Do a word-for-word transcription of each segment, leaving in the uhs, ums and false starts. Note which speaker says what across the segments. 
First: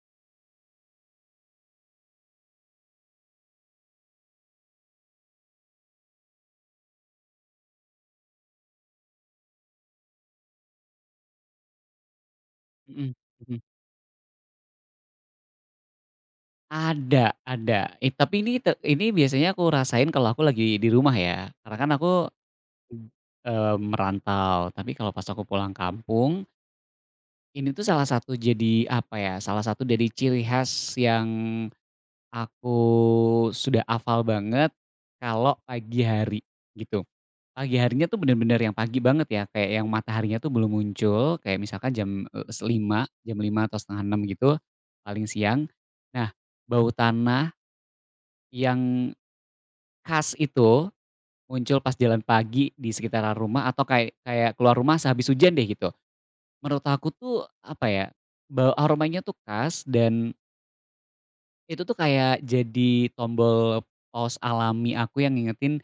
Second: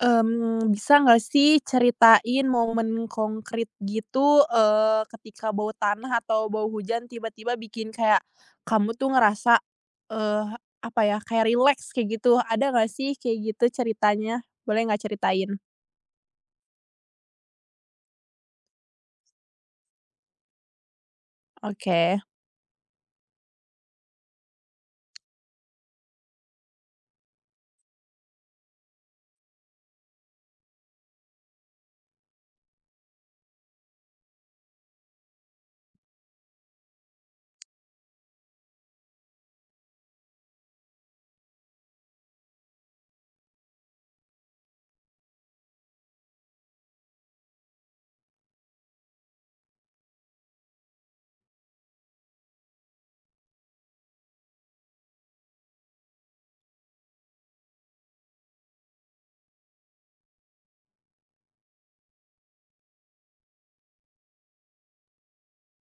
Speaker 1: Mmm, bisa nggak sih ceritain momen konkret gitu, eee, ketika bau tanah atau bau hujan tiba-tiba bikin kayak kamu tuh ngerasa, eee, apa ya, kayak rileks kayak gitu. Ada nggak sih
Speaker 2: Mhm,
Speaker 1: kayak
Speaker 2: mhm.
Speaker 1: gitu ceritanya? Boleh nggak ceritain?
Speaker 2: Ada ada, it tapi ini te ini biasanya aku rasain kalau aku lagi di rumah ya, karena kan
Speaker 1: Oke.
Speaker 2: aku, eee, merantau. Tapi kalau pas aku pulang kampung, ini tuh salah satu, jadi, apa ya, salah satu dari ciri khas yang aku sudah hafal banget kalau pagi hari, gitu. Pagi harinya tuh bener-bener yang pagi banget ya, kayak yang mataharinya tuh belum muncul, kayak misalkan jam, eee, se lima, jam lima atau setengah enam gitu, paling siang. Nah, bau tanah Yang khas itu muncul pas jalan pagi di sekitaran rumah atau kayak kayak keluar rumah sehabis hujan deh gitu. Menurut aku tuh apa ya, bau aromanya tuh khas dan itu tuh kayak jadi tombol pause alami aku yang ngingetin,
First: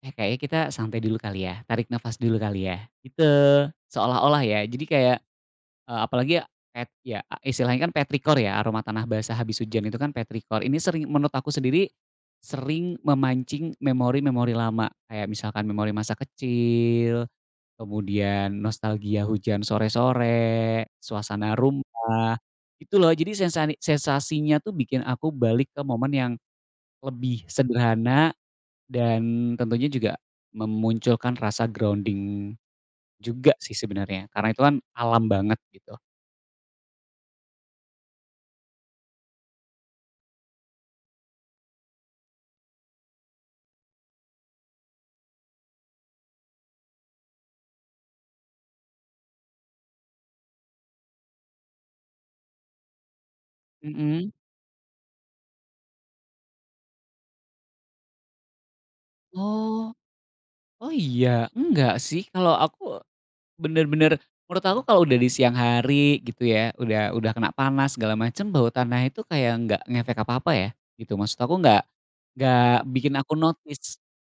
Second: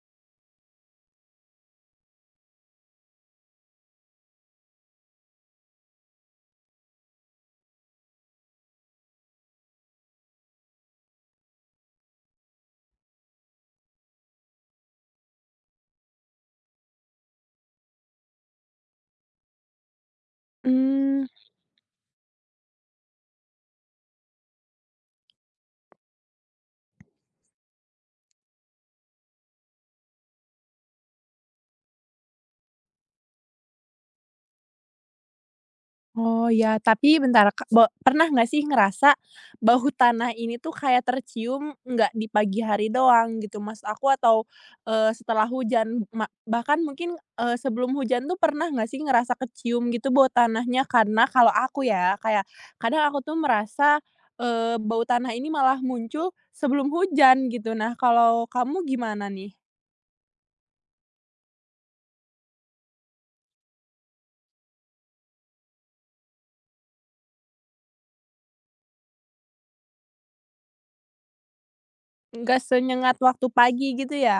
Speaker 2: "Eh, kayaknya kita santai dulu kali ya, tarik nafas dulu kali ya." Gitu, seolah-olah ya. Jadi kayak, Eee, apalagi ya, pet ya istilahnya kan petrikor ya, aroma tanah basah habis hujan itu kan petrikor Ini sering, menurut aku sendiri, sering memancing memori-memori lama. Kayak misalkan memori masa kecil, kemudian nostalgia hujan sore-sore,
Speaker 1: Mmm.
Speaker 2: suasana rumah, gitu loh. Jadi sensasi sensasinya tuh bikin aku balik ke momen yang lebih sederhana, dan tentunya juga memunculkan rasa grounding juga sih sebenarnya, karena itu kan alam banget gitu.
Speaker 1: Oh ya, tapi bentar, Kak, be pernah nggak sih ngerasa bau tanah ini tuh kayak tercium nggak di pagi hari doang gitu mas aku atau, eh setelah hujan ma bahkan mungkin, eh sebelum hujan tuh pernah nggak sih ngerasa kecium gitu bau tanahnya? Karena kalau aku ya kayak kadang aku tuh merasa,
Speaker 2: Mhm.
Speaker 1: eee, bau tanah ini malah muncul sebelum hujan gitu. Nah kalau kamu gimana nih?
Speaker 2: Oh, oh iya, enggak sih. Kalau aku bener-bener, menurut aku kalau udah di siang hari gitu ya, udah udah kena panas segala macem, bau tanah itu kayak nggak ngefek apa-apa ya, gitu. Maksud aku nggak
Speaker 1: Nggak
Speaker 2: nggak bikin
Speaker 1: senyengat
Speaker 2: aku
Speaker 1: waktu pagi
Speaker 2: notice.
Speaker 1: gitu ya?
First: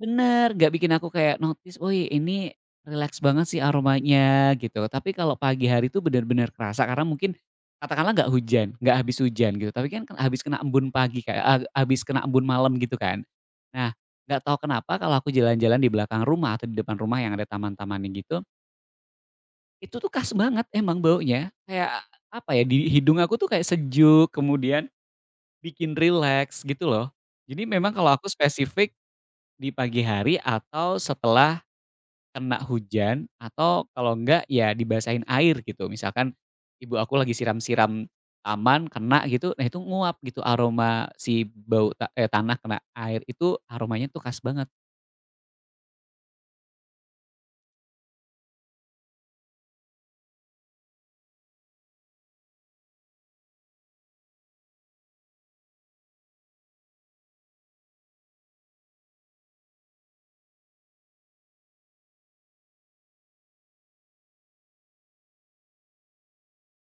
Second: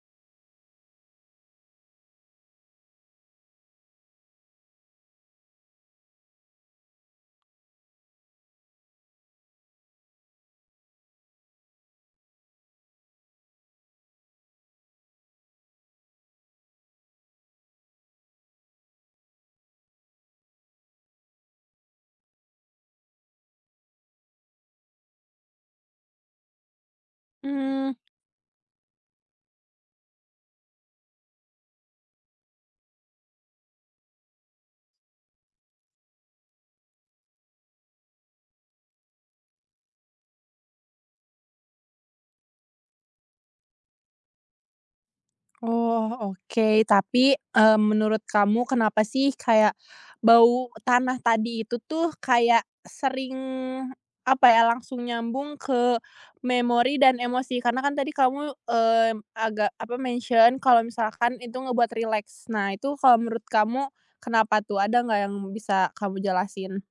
Speaker 2: Bener, nggak bikin aku kayak notice, "Wih, ini relax banget sih aromanya," gitu. Tapi kalau pagi hari itu benar-benar kerasa karena mungkin katakanlah nggak hujan, nggak habis hujan gitu, tapi kan ken habis kena embun pagi, kayak a habis kena embun malam gitu kan. Nah, nggak tahu kenapa kalau aku jalan-jalan di belakang rumah atau di depan rumah yang ada taman-tamannya gitu, itu tuh khas banget emang baunya. Kayak apa ya, di hidung aku tuh kayak sejuk, kemudian bikin relax gitu loh. Jadi memang
Speaker 1: Mmm.
Speaker 2: kalau aku spesifik di pagi hari atau setelah Kena hujan, atau kalau enggak ya dibasahin air gitu. Misalkan ibu aku lagi siram-siram taman kena gitu, nah itu nguap gitu aroma si bau ta eee, tanah kena air itu aromanya tuh khas banget.
Speaker 1: Oh, oke. Tapi, eee, menurut kamu kenapa sih kayak bau tanah tadi itu tuh kayak sering, apa ya, langsung nyambung ke memori dan emosi? Karena kan tadi kamu, mmm, agak, apa, mention kalau misalkan itu ngebuat rileks. Nah, itu kalau menurut kamu kenapa tuh? Ada nggak yang bisa kamu jelasin?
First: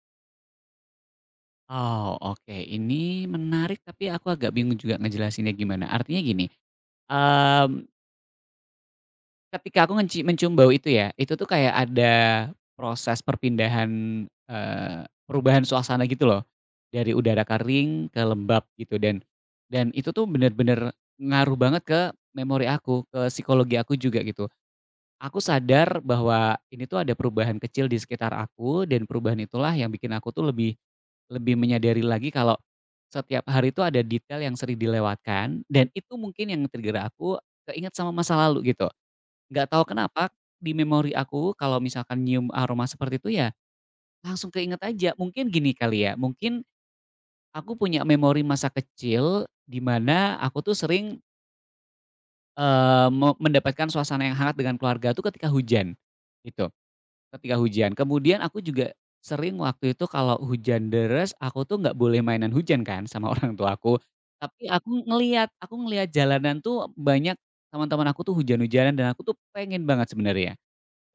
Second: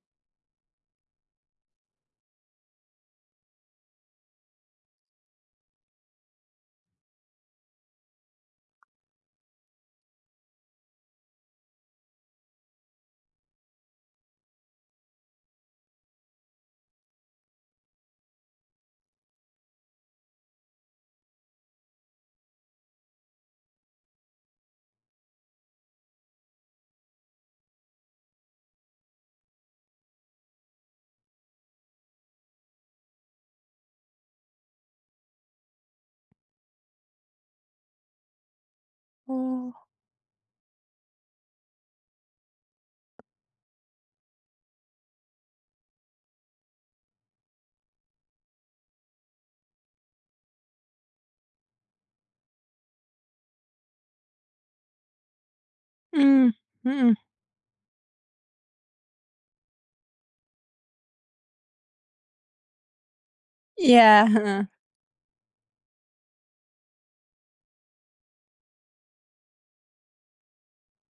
Speaker 2: Oh, oke, ini menarik tapi aku agak bingung juga ngejelasinnya gimana. Artinya gini, mmm ketika aku ngeci mencium bau itu ya, itu tuh kayak ada proses perpindahan, eee, perubahan suasana gitu loh, dari udara kering ke lembab gitu, dan dan itu tuh bener-bener ngaruh banget ke memori aku, ke psikologi aku juga gitu. Aku sadar bahwa ini tuh ada perubahan kecil di sekitar aku, dan perubahan itulah yang bikin aku tuh lebih, lebih menyadari lagi kalau setiap hari itu ada detail yang sering dilewatkan, dan itu mungkin yang nge-trigger aku keinget sama masa lalu gitu. Nggak tahu
Speaker 1: Oh,
Speaker 2: kenapa, di memori aku kalau misalkan nyium aroma seperti itu ya, langsung keinget aja. Mungkin gini kali ya, mungkin aku punya memori masa kecil di mana aku tuh sering, eee, me mendapatkan suasana yang hangat dengan keluarga tuh ketika hujan,
Speaker 1: mmm,
Speaker 2: gitu.
Speaker 1: mhm.
Speaker 2: Ketika hujan, kemudian aku juga sering waktu itu kalau hujan deres, aku tuh nggak boleh mainan hujan kan sama orang tua aku,
Speaker 1: Iya, heeh.
Speaker 2: tapi aku ngelihat, aku ngelihat jalanan tuh banyak teman-teman aku tuh hujan-hujanan, dan aku tuh pengen banget sebenarnya.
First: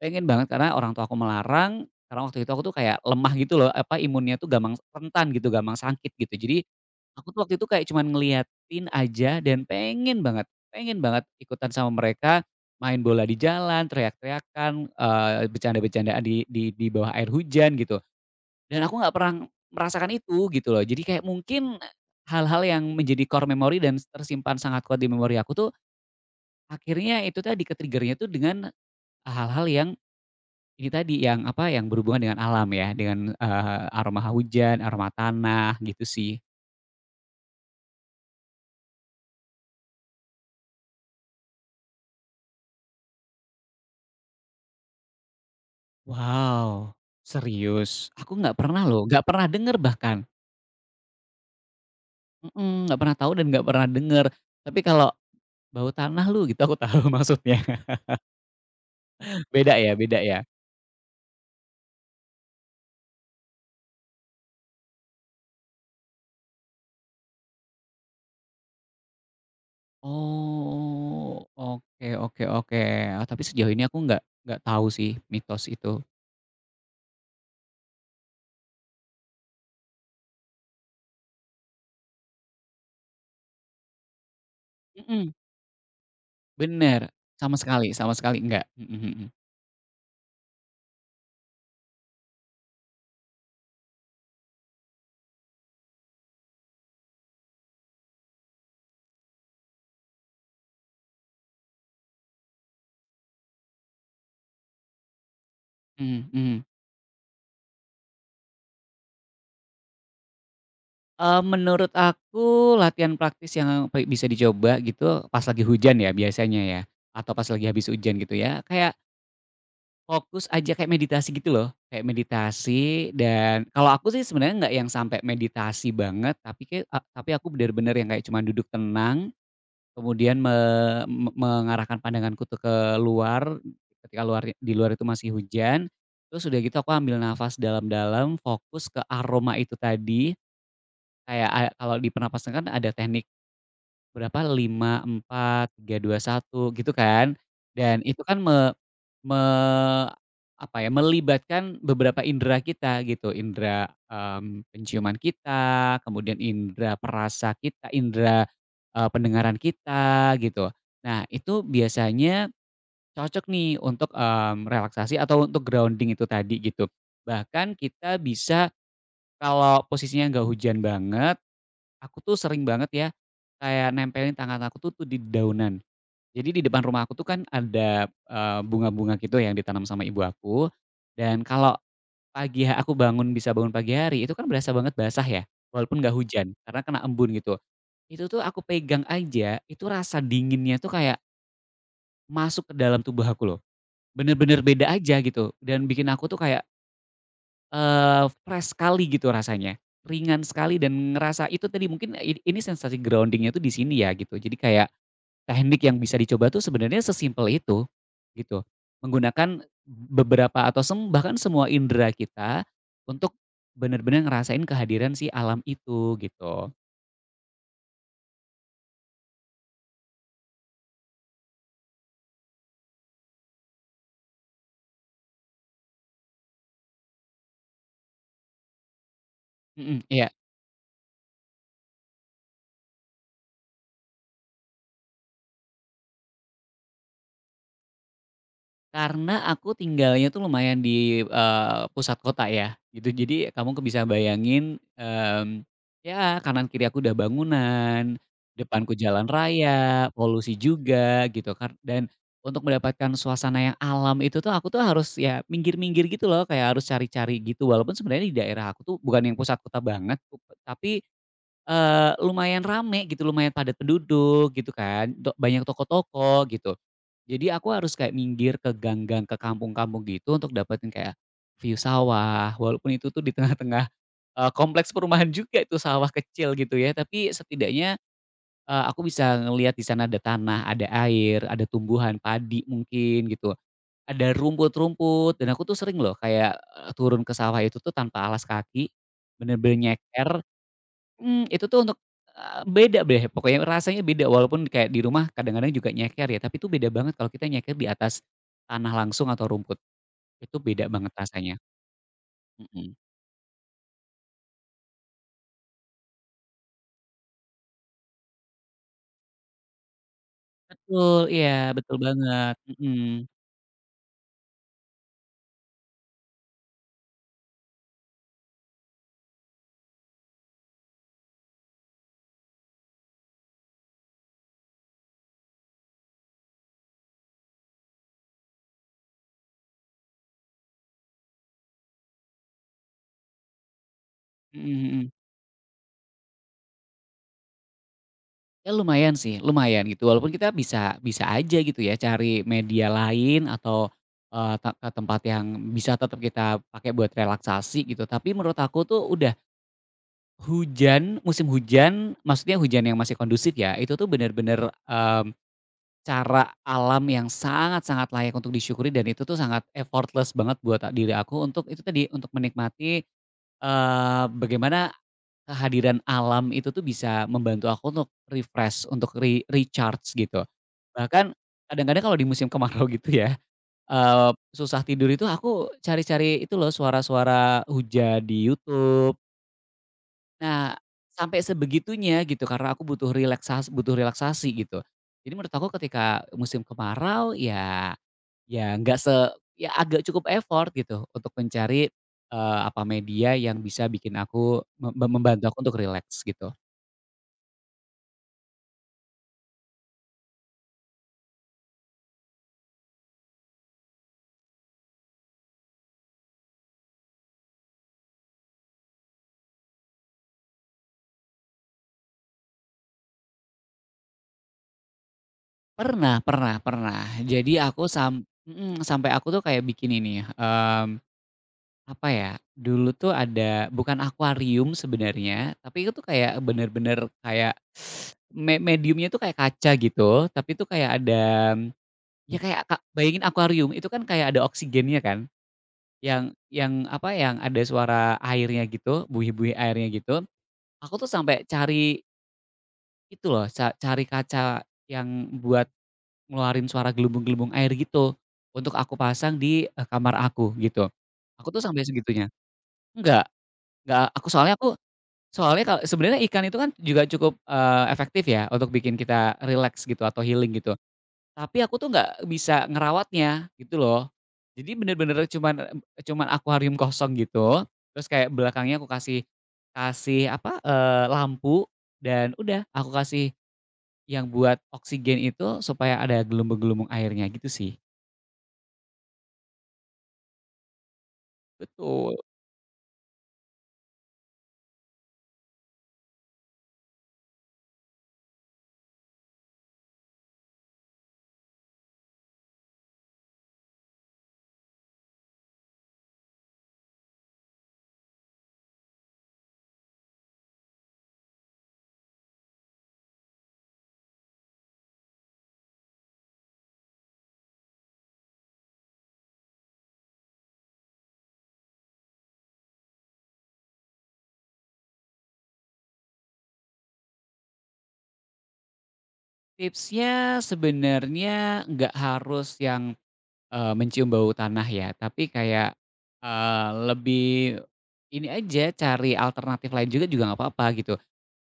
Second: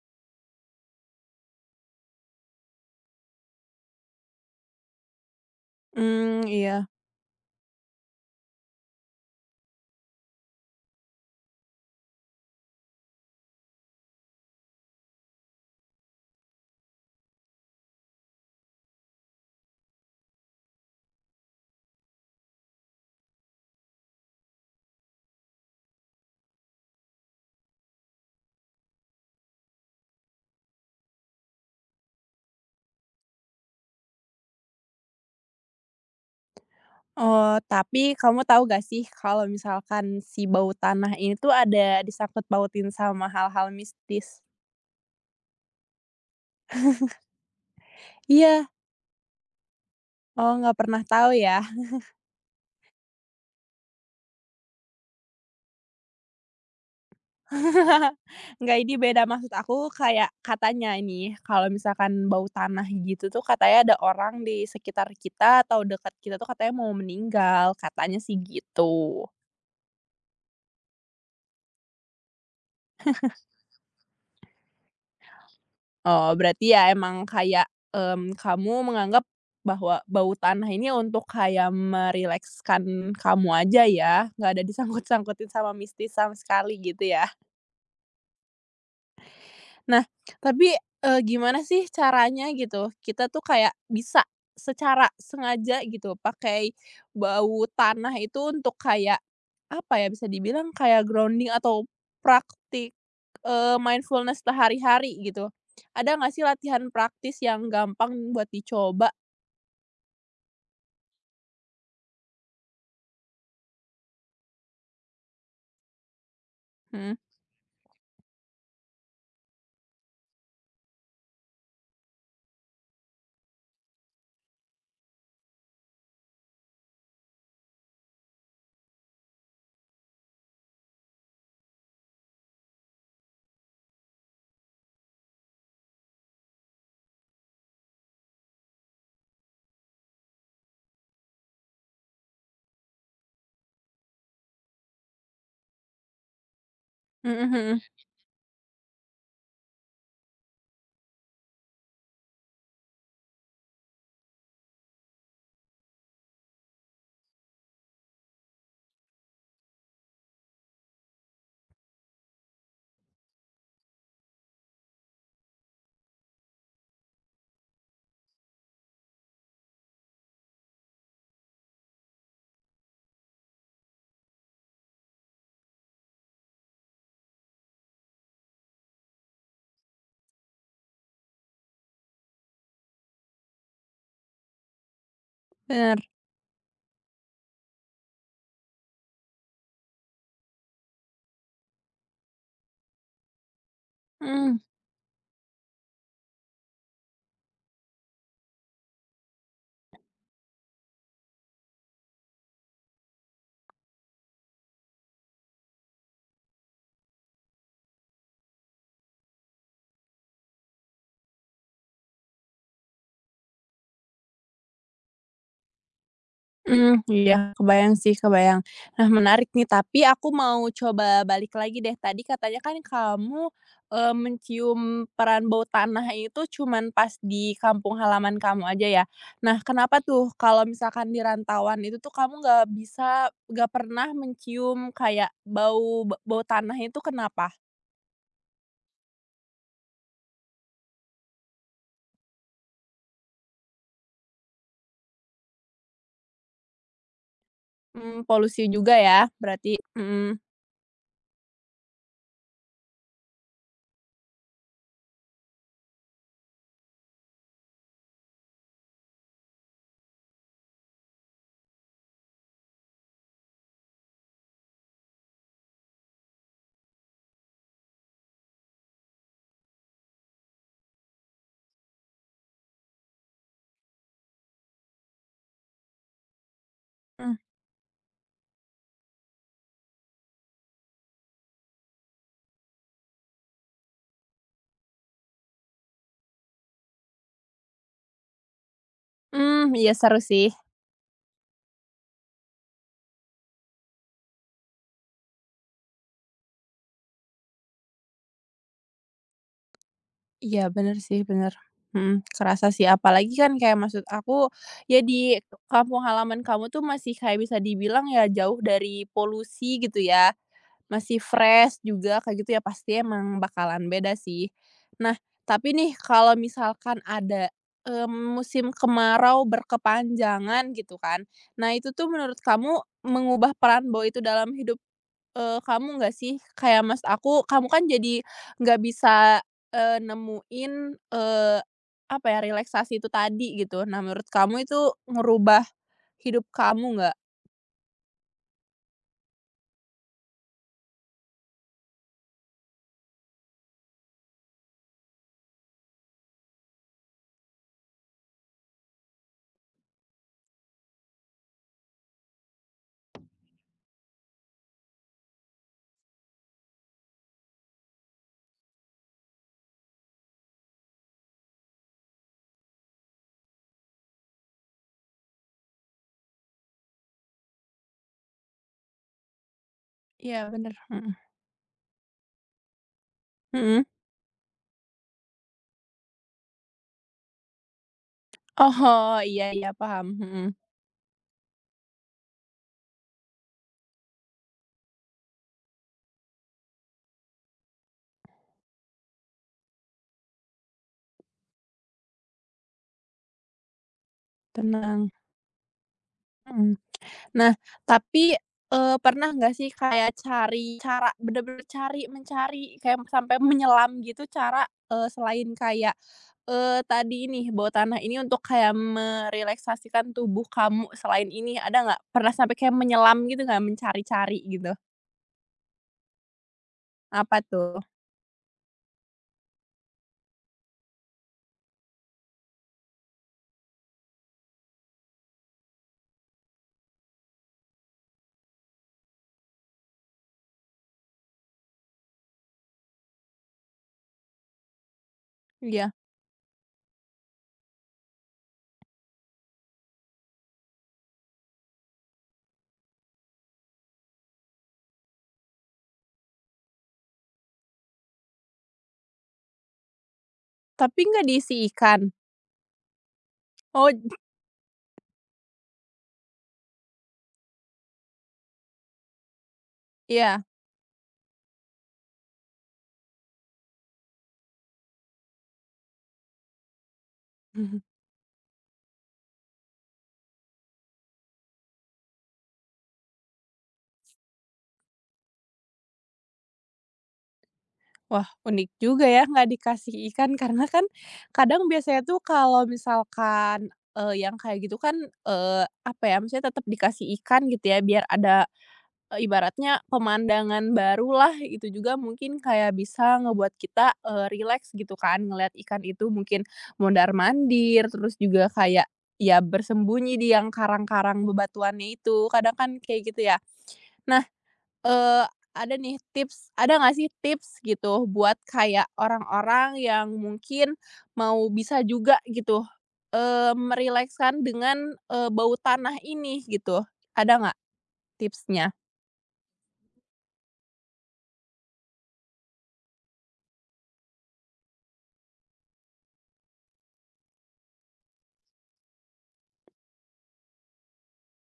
Speaker 2: Pengen banget karena orang tua aku melarang, karena waktu itu aku tuh kayak lemah gitu loh, apa, imunnya tuh gampang rentan gitu, gampang sakit gitu.
Speaker 1: Mmm,
Speaker 2: Jadi,
Speaker 1: iya.
Speaker 2: aku tuh waktu itu kayak cuman ngeliatin aja dan pengen banget, pengen banget ikutan sama mereka, main bola di jalan, teriak-teriakan, eee, bercanda-bercandaan di di di bawah air hujan gitu. Dan aku nggak pernah merasakan itu gitu loh. Jadi kayak mungkin hal-hal yang menjadi core memory dan tersimpan sangat kuat di memori aku tuh, akhirnya itu tadi, ke tuh dengan hal-hal yang ini tadi yang, apa, yang berhubungan dengan alam ya, dengan, eee, aroma hujan, aroma tanah, gitu sih.
Speaker 1: Oh, tapi kamu tahu gak sih kalau misalkan si bau tanah ini tuh ada disangkut pautin sama hal-hal mistis?
Speaker 2: Wow, serius? Aku nggak
Speaker 1: Iya.
Speaker 2: pernah loh, nggak pernah denger bahkan.
Speaker 1: Oh, nggak pernah tahu ya?
Speaker 2: Mhm, nggak pernah tahu dan nggak pernah denger. Tapi kalau, "Bau tanah lu," gitu aku tahu maksudnya.
Speaker 1: Nggak, ini beda. Maksud
Speaker 2: Beda
Speaker 1: aku
Speaker 2: ya, beda
Speaker 1: kayak
Speaker 2: ya?
Speaker 1: katanya ini, kalau misalkan bau tanah gitu tuh katanya ada orang di sekitar kita atau dekat kita tuh katanya mau meninggal, katanya sih gitu.
Speaker 2: Oh, oke, oke, oke. Oh, tapi sejauh ini aku nggak nggak tahu sih mitos itu.
Speaker 1: Oh, berarti ya emang kayak, mmm, kamu menganggap bahwa bau tanah ini untuk kayak merilekskan kamu aja ya, nggak ada
Speaker 2: Mhm,
Speaker 1: disangkut-sangkutin sama mistis sama sekali gitu
Speaker 2: bener,
Speaker 1: ya?
Speaker 2: sama sekali, sama sekali nggak. Mhm, mhm.
Speaker 1: Nah, tapi, eee, gimana sih caranya gitu, kita tuh kayak bisa secara sengaja gitu pakai bau tanah itu untuk kayak, apa ya, bisa dibilang kayak grounding atau praktik, eee, mindfulness sehari-hari gitu. Ada
Speaker 2: Mhm,
Speaker 1: nggak sih
Speaker 2: mhm.
Speaker 1: latihan praktis yang gampang buat dicoba?
Speaker 2: Eee, menurut aku latihan praktis yang pe bisa dicoba gitu pas lagi hujan ya biasanya ya,
Speaker 1: Mhm.
Speaker 2: atau pas lagi habis hujan gitu ya, kayak fokus aja kayak meditasi gitu loh, kayak meditasi, dan kalau aku sih sebenarnya nggak yang sampai meditasi banget, tapi kayak a tapi aku bener-bener yang kayak cuman duduk tenang, kemudian me me mengarahkan pandanganku tuh ke luar, ketika luar di luar itu masih hujan, terus udah gitu aku ambil nafas dalam-dalam, fokus ke aroma itu tadi. Kayak a kalau di pernapasan kan ada teknik berapa lima empat tiga dua satu gitu kan.
Speaker 1: Mhm mhm.
Speaker 2: Dan itu kan me me apa ya, melibatkan beberapa indera kita gitu, indera, mmm, penciuman kita, kemudian indera perasa kita, indera, eee, pendengaran kita gitu. Nah itu biasanya cocok nih untuk, mmm, relaksasi atau untuk grounding itu tadi gitu. Bahkan kita bisa kalau posisinya nggak hujan banget. Aku tuh sering banget ya, kayak nempelin tangan aku tuh tuh di daunan. Jadi di depan rumah aku tuh kan ada, eee, bunga-bunga gitu yang ditanam sama ibu aku, dan kalau pagi ha aku bangun, bisa bangun pagi hari, itu kan berasa banget basah ya, walaupun
Speaker 1: Bener.
Speaker 2: nggak hujan, karena kena embun gitu. Itu tuh aku pegang aja, itu rasa dinginnya tuh kayak masuk ke dalam tubuh aku loh,
Speaker 1: Mhm.
Speaker 2: bener-bener beda aja gitu, dan bikin aku tuh kayak Eee, fresh sekali gitu rasanya, ringan sekali, dan ngerasa itu tadi mungkin i ini sensasi grounding-nya tuh di sini ya gitu. Jadi kayak teknik yang bisa dicoba tuh sebenarnya sesimpel itu, gitu. Menggunakan beberapa atau sem bahkan semua indera kita untuk benar-benar ngerasain kehadiran si alam itu gitu.
Speaker 1: Mmm, iya, kebayang sih, kebayang. Nah, menarik nih, tapi aku mau coba balik lagi deh. Tadi katanya kan kamu, eee, mencium peran bau tanah itu cuman pas di kampung halaman kamu aja ya. Nah, kenapa
Speaker 2: Mhm, iya.
Speaker 1: tuh kalau misalkan di rantauan itu tuh kamu nggak bisa nggak pernah mencium kayak bau ba bau tanah itu kenapa?
Speaker 2: Karena aku tinggalnya tuh lumayan di, eee, pusat kota ya, gitu. Jadi kamu ke bisa bayangin, mmm, ya kanan kiri aku udah bangunan,
Speaker 1: Mmm, polusi
Speaker 2: depanku
Speaker 1: juga ya
Speaker 2: jalan
Speaker 1: berarti?
Speaker 2: raya,
Speaker 1: Mhm.
Speaker 2: polusi juga gitu kan. Dan untuk mendapatkan suasana yang alam itu tuh aku tuh harus ya minggir-minggir gitu loh, kayak harus cari-cari gitu. Walaupun sebenarnya di daerah aku tuh bukan yang pusat kota banget, tapi, eee, lumayan rame gitu, lumayan padat penduduk gitu kan, do banyak toko-toko gitu. Jadi aku harus kayak minggir ke gang-gang, ke kampung-kampung gitu untuk dapetin kayak view sawah, walaupun itu tuh di tengah-tengah, eee, kompleks perumahan juga itu sawah kecil gitu ya, tapi
Speaker 1: Mmm
Speaker 2: setidaknya, eee, aku bisa ngelihat di sana ada tanah, ada air, ada tumbuhan padi mungkin gitu, ada rumput-rumput, dan aku tuh sering loh kayak, eee, turun ke sawah itu tuh tanpa alas kaki,
Speaker 1: mmm,
Speaker 2: bener-bener
Speaker 1: iya seru
Speaker 2: nyeker.
Speaker 1: sih.
Speaker 2: Mmm, itu tuh untuk, eee, beda deh pokoknya, rasanya beda, walaupun kayak di rumah kadang-kadang juga nyeker ya, tapi itu beda banget kalau kita nyeker di atas tanah langsung atau rumput, itu
Speaker 1: Iya
Speaker 2: beda
Speaker 1: bener
Speaker 2: banget
Speaker 1: sih, bener.
Speaker 2: rasanya,
Speaker 1: Mhm, kerasa sih
Speaker 2: mhm.
Speaker 1: apalagi kan kayak maksud aku, ya di kampung halaman kamu tuh masih kayak bisa dibilang ya jauh dari polusi gitu ya,
Speaker 2: Betul,
Speaker 1: masih
Speaker 2: iya,
Speaker 1: fresh
Speaker 2: betul
Speaker 1: juga kayak gitu
Speaker 2: banget.
Speaker 1: ya
Speaker 2: Mhm,
Speaker 1: pasti emang bakalan beda sih. Nah, tapi nih kalau misalkan ada, mmm, musim kemarau berkepanjangan gitu kan, nah itu tuh menurut kamu mengubah peran Bow itu dalam hidup Eee, kamu nggak sih kayak maksud aku, kamu kan jadi nggak bisa, eee, nemuin, eee, apa ya, relaksasi itu tadi gitu. Nah, menurut kamu
Speaker 2: mhm,
Speaker 1: itu
Speaker 2: mhm.
Speaker 1: ngerubah hidup kamu nggak?
Speaker 2: Ya lumayan sih, lumayan gitu, walaupun kita bisa, bisa aja gitu ya, cari media lain atau, eee, te ke tempat yang bisa tetap kita pakai buat relaksasi gitu, tapi menurut aku tuh udah. Hujan, musim hujan, maksudnya hujan yang masih kondusif ya, itu tuh benar-benar, mmm, cara alam yang sangat-sangat layak untuk disyukuri, dan itu tuh sangat effortless banget buat ah, diri aku untuk itu tadi, untuk menikmati, eee, bagaimana kehadiran alam itu tuh bisa membantu aku untuk refresh, untuk re recharge
Speaker 1: Iya
Speaker 2: gitu.
Speaker 1: bener, mhm,
Speaker 2: Bahkan kadang-kadang kalau di musim kemarau gitu ya,
Speaker 1: mhm.
Speaker 2: eee, susah tidur itu aku cari-cari itu loh suara-suara hujan di YouTube.
Speaker 1: Oh, iya iya paham, mhm,
Speaker 2: Nah, sampai sebegitunya gitu, karena aku butuh relaksasi, butuh relaksasi gitu. Jadi menurut aku ketika musim kemarau ya, ya nggak se ya agak cukup effort gitu untuk mencari, eee, apa media yang bisa bikin aku
Speaker 1: tenang,
Speaker 2: me membantu aku untuk relax gitu.
Speaker 1: mhm. Nah, tapi, eee, pernah nggak sih kayak cari cara bener-bener cari, mencari kayak sampai menyelam gitu cara, eee, selain kayak Eee, tadi ini, bawa tanah ini untuk kayak merelaksasikan tubuh kamu selain ini, ada nggak? Pernah sampai kayak menyelam gitu nggak, mencari-cari gitu?
Speaker 2: Pernah, pernah, pernah.
Speaker 1: Apa
Speaker 2: Jadi
Speaker 1: tuh?
Speaker 2: aku sam mhm, sampai aku tuh kayak bikin ini, mmm apa ya, dulu tuh ada bukan akuarium sebenarnya, tapi itu tuh kayak bener-bener kayak me mediumnya tuh kayak kaca gitu, tapi itu kayak ada, ya kayak ka bayangin akuarium itu kan kayak ada oksigennya kan,
Speaker 1: Iya.
Speaker 2: yang yang apa, yang ada suara airnya gitu, buih-buih airnya gitu. Aku tuh sampai cari itu loh, ca cari kaca yang buat ngeluarin suara gelembung-gelembung air gitu, untuk aku pasang di, eee, kamar aku gitu.
Speaker 1: Tapi nggak
Speaker 2: Aku
Speaker 1: diisi
Speaker 2: tuh sampai
Speaker 1: ikan?
Speaker 2: segitunya. Enggak
Speaker 1: Oh,
Speaker 2: enggak, aku soalnya aku. Soalnya kalau sebenarnya ikan itu kan juga cukup, eee, efektif ya untuk bikin kita rileks gitu atau
Speaker 1: iya.
Speaker 2: healing gitu. Tapi aku tuh nggak bisa ngerawatnya gitu loh. Jadi bener-bener cuman, cuman akuarium kosong gitu, terus kayak belakangnya aku kasih kasih apa, eee, lampu, dan udah aku kasih yang buat oksigen itu supaya ada gelembung-gelembung airnya gitu sih.
Speaker 1: Wah, unik juga ya nggak dikasih ikan, karena kan kadang biasanya
Speaker 2: Betul.
Speaker 1: tuh kalau misalkan, eee, yang kayak gitu kan, eee, apa ya, maksudnya tetep dikasih ikan gitu ya biar ada Eee, ibaratnya pemandangan barulah, itu juga mungkin kayak bisa ngebuat kita, eee, rileks gitu kan ngelihat ikan itu mungkin mondar-mandir, terus juga kayak, ya bersembunyi di yang karang-karang bebatuannya itu, kadang kan kayak gitu ya. Nah, eee, ada nih tips ada nggak sih tips gitu buat kayak orang-orang yang mungkin mau bisa juga gitu, eee, merilekskan dengan, eee, bau tanah ini gitu, ada nggak tipsnya?
Speaker 2: Tipsnya sebenarnya nggak harus yang Eee, mencium bau tanah ya, tapi kayak, eee, lebih ini aja, cari alternatif lain juga, juga nggak apa-apa gitu.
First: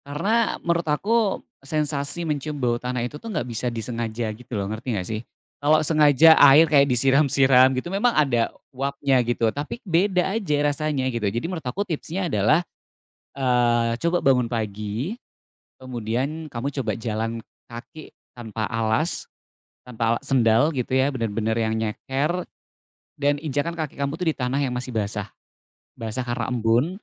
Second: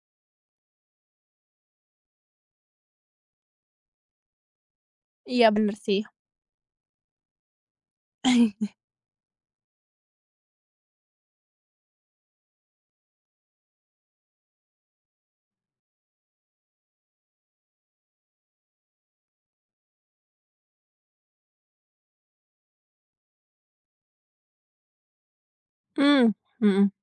Speaker 2: Karena menurut aku sensasi mencium bau tanah itu tuh nggak bisa disengaja gitu loh, ngerti nggak sih?
Speaker 1: Iya bener
Speaker 2: Kalau
Speaker 1: sih.
Speaker 2: sengaja air kayak disiram-siram gitu memang ada uapnya gitu, tapi beda aja rasanya gitu. Jadi menurut aku tipsnya adalah, eee, coba bangun pagi, kemudian kamu coba jalan kaki tanpa alas, tanpa ala sendal gitu ya, benar-benar yang nyeker, dan injakan kaki kamu tuh di tanah yang masih basah, basah
Speaker 1: Mmm,
Speaker 2: karena
Speaker 1: mhm,
Speaker 2: embun,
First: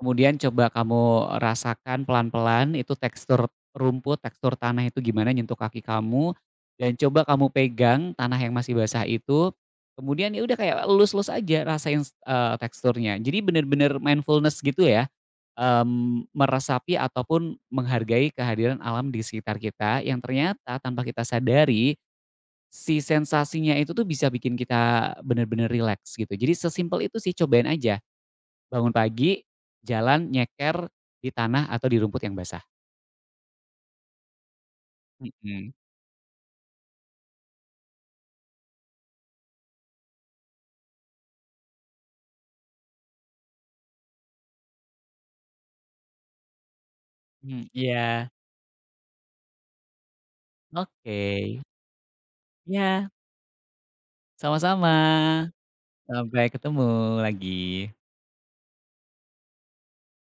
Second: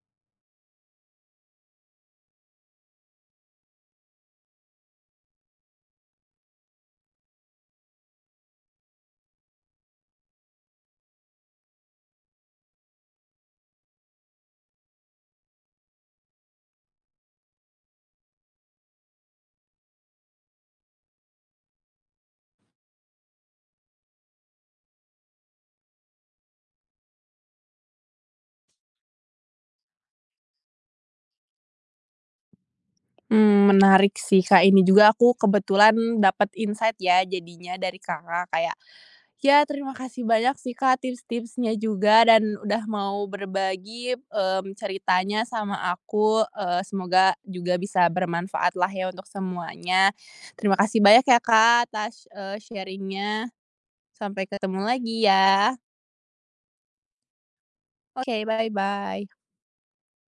Speaker 2: kemudian coba kamu rasakan pelan-pelan itu tekstur rumput, tekstur tanah itu gimana nyentuh kaki kamu, dan coba kamu pegang tanah yang masih basah itu, kemudian ya udah kayak lus lus aja rasain, eee, teksturnya. Jadi bener-bener mindfulness gitu ya, mmm, meresapi ataupun menghargai kehadiran alam di sekitar kita yang ternyata tanpa kita sadari si sensasinya itu tuh bisa bikin kita bener-bener rileks gitu. Jadi sesimpel itu sih, cobain aja. Bangun pagi, jalan, nyeker di tanah atau di rumput yang basah.
Speaker 1: mmm, menarik sih, Kak, ini juga aku
Speaker 2: Mhm,
Speaker 1: kebetulan dapat insight ya jadinya dari Kakak kayak, ya terima kasih banyak sih, Kak, tips-tipsnya juga dan udah mau berbagi, mmm, ceritanya sama aku, eee, semoga
Speaker 2: mhm,
Speaker 1: juga bisa
Speaker 2: iya.
Speaker 1: bermanfaat lah ya untuk semuanya. Terima kasih banyak ya,
Speaker 2: Oke.
Speaker 1: Kak, atas, eee,
Speaker 2: Iya,
Speaker 1: sharing-nya. Sampai ketemu
Speaker 2: sama-sama.
Speaker 1: lagi ya.
Speaker 2: Sampai ketemu lagi.
Speaker 1: Oke, bye-bye.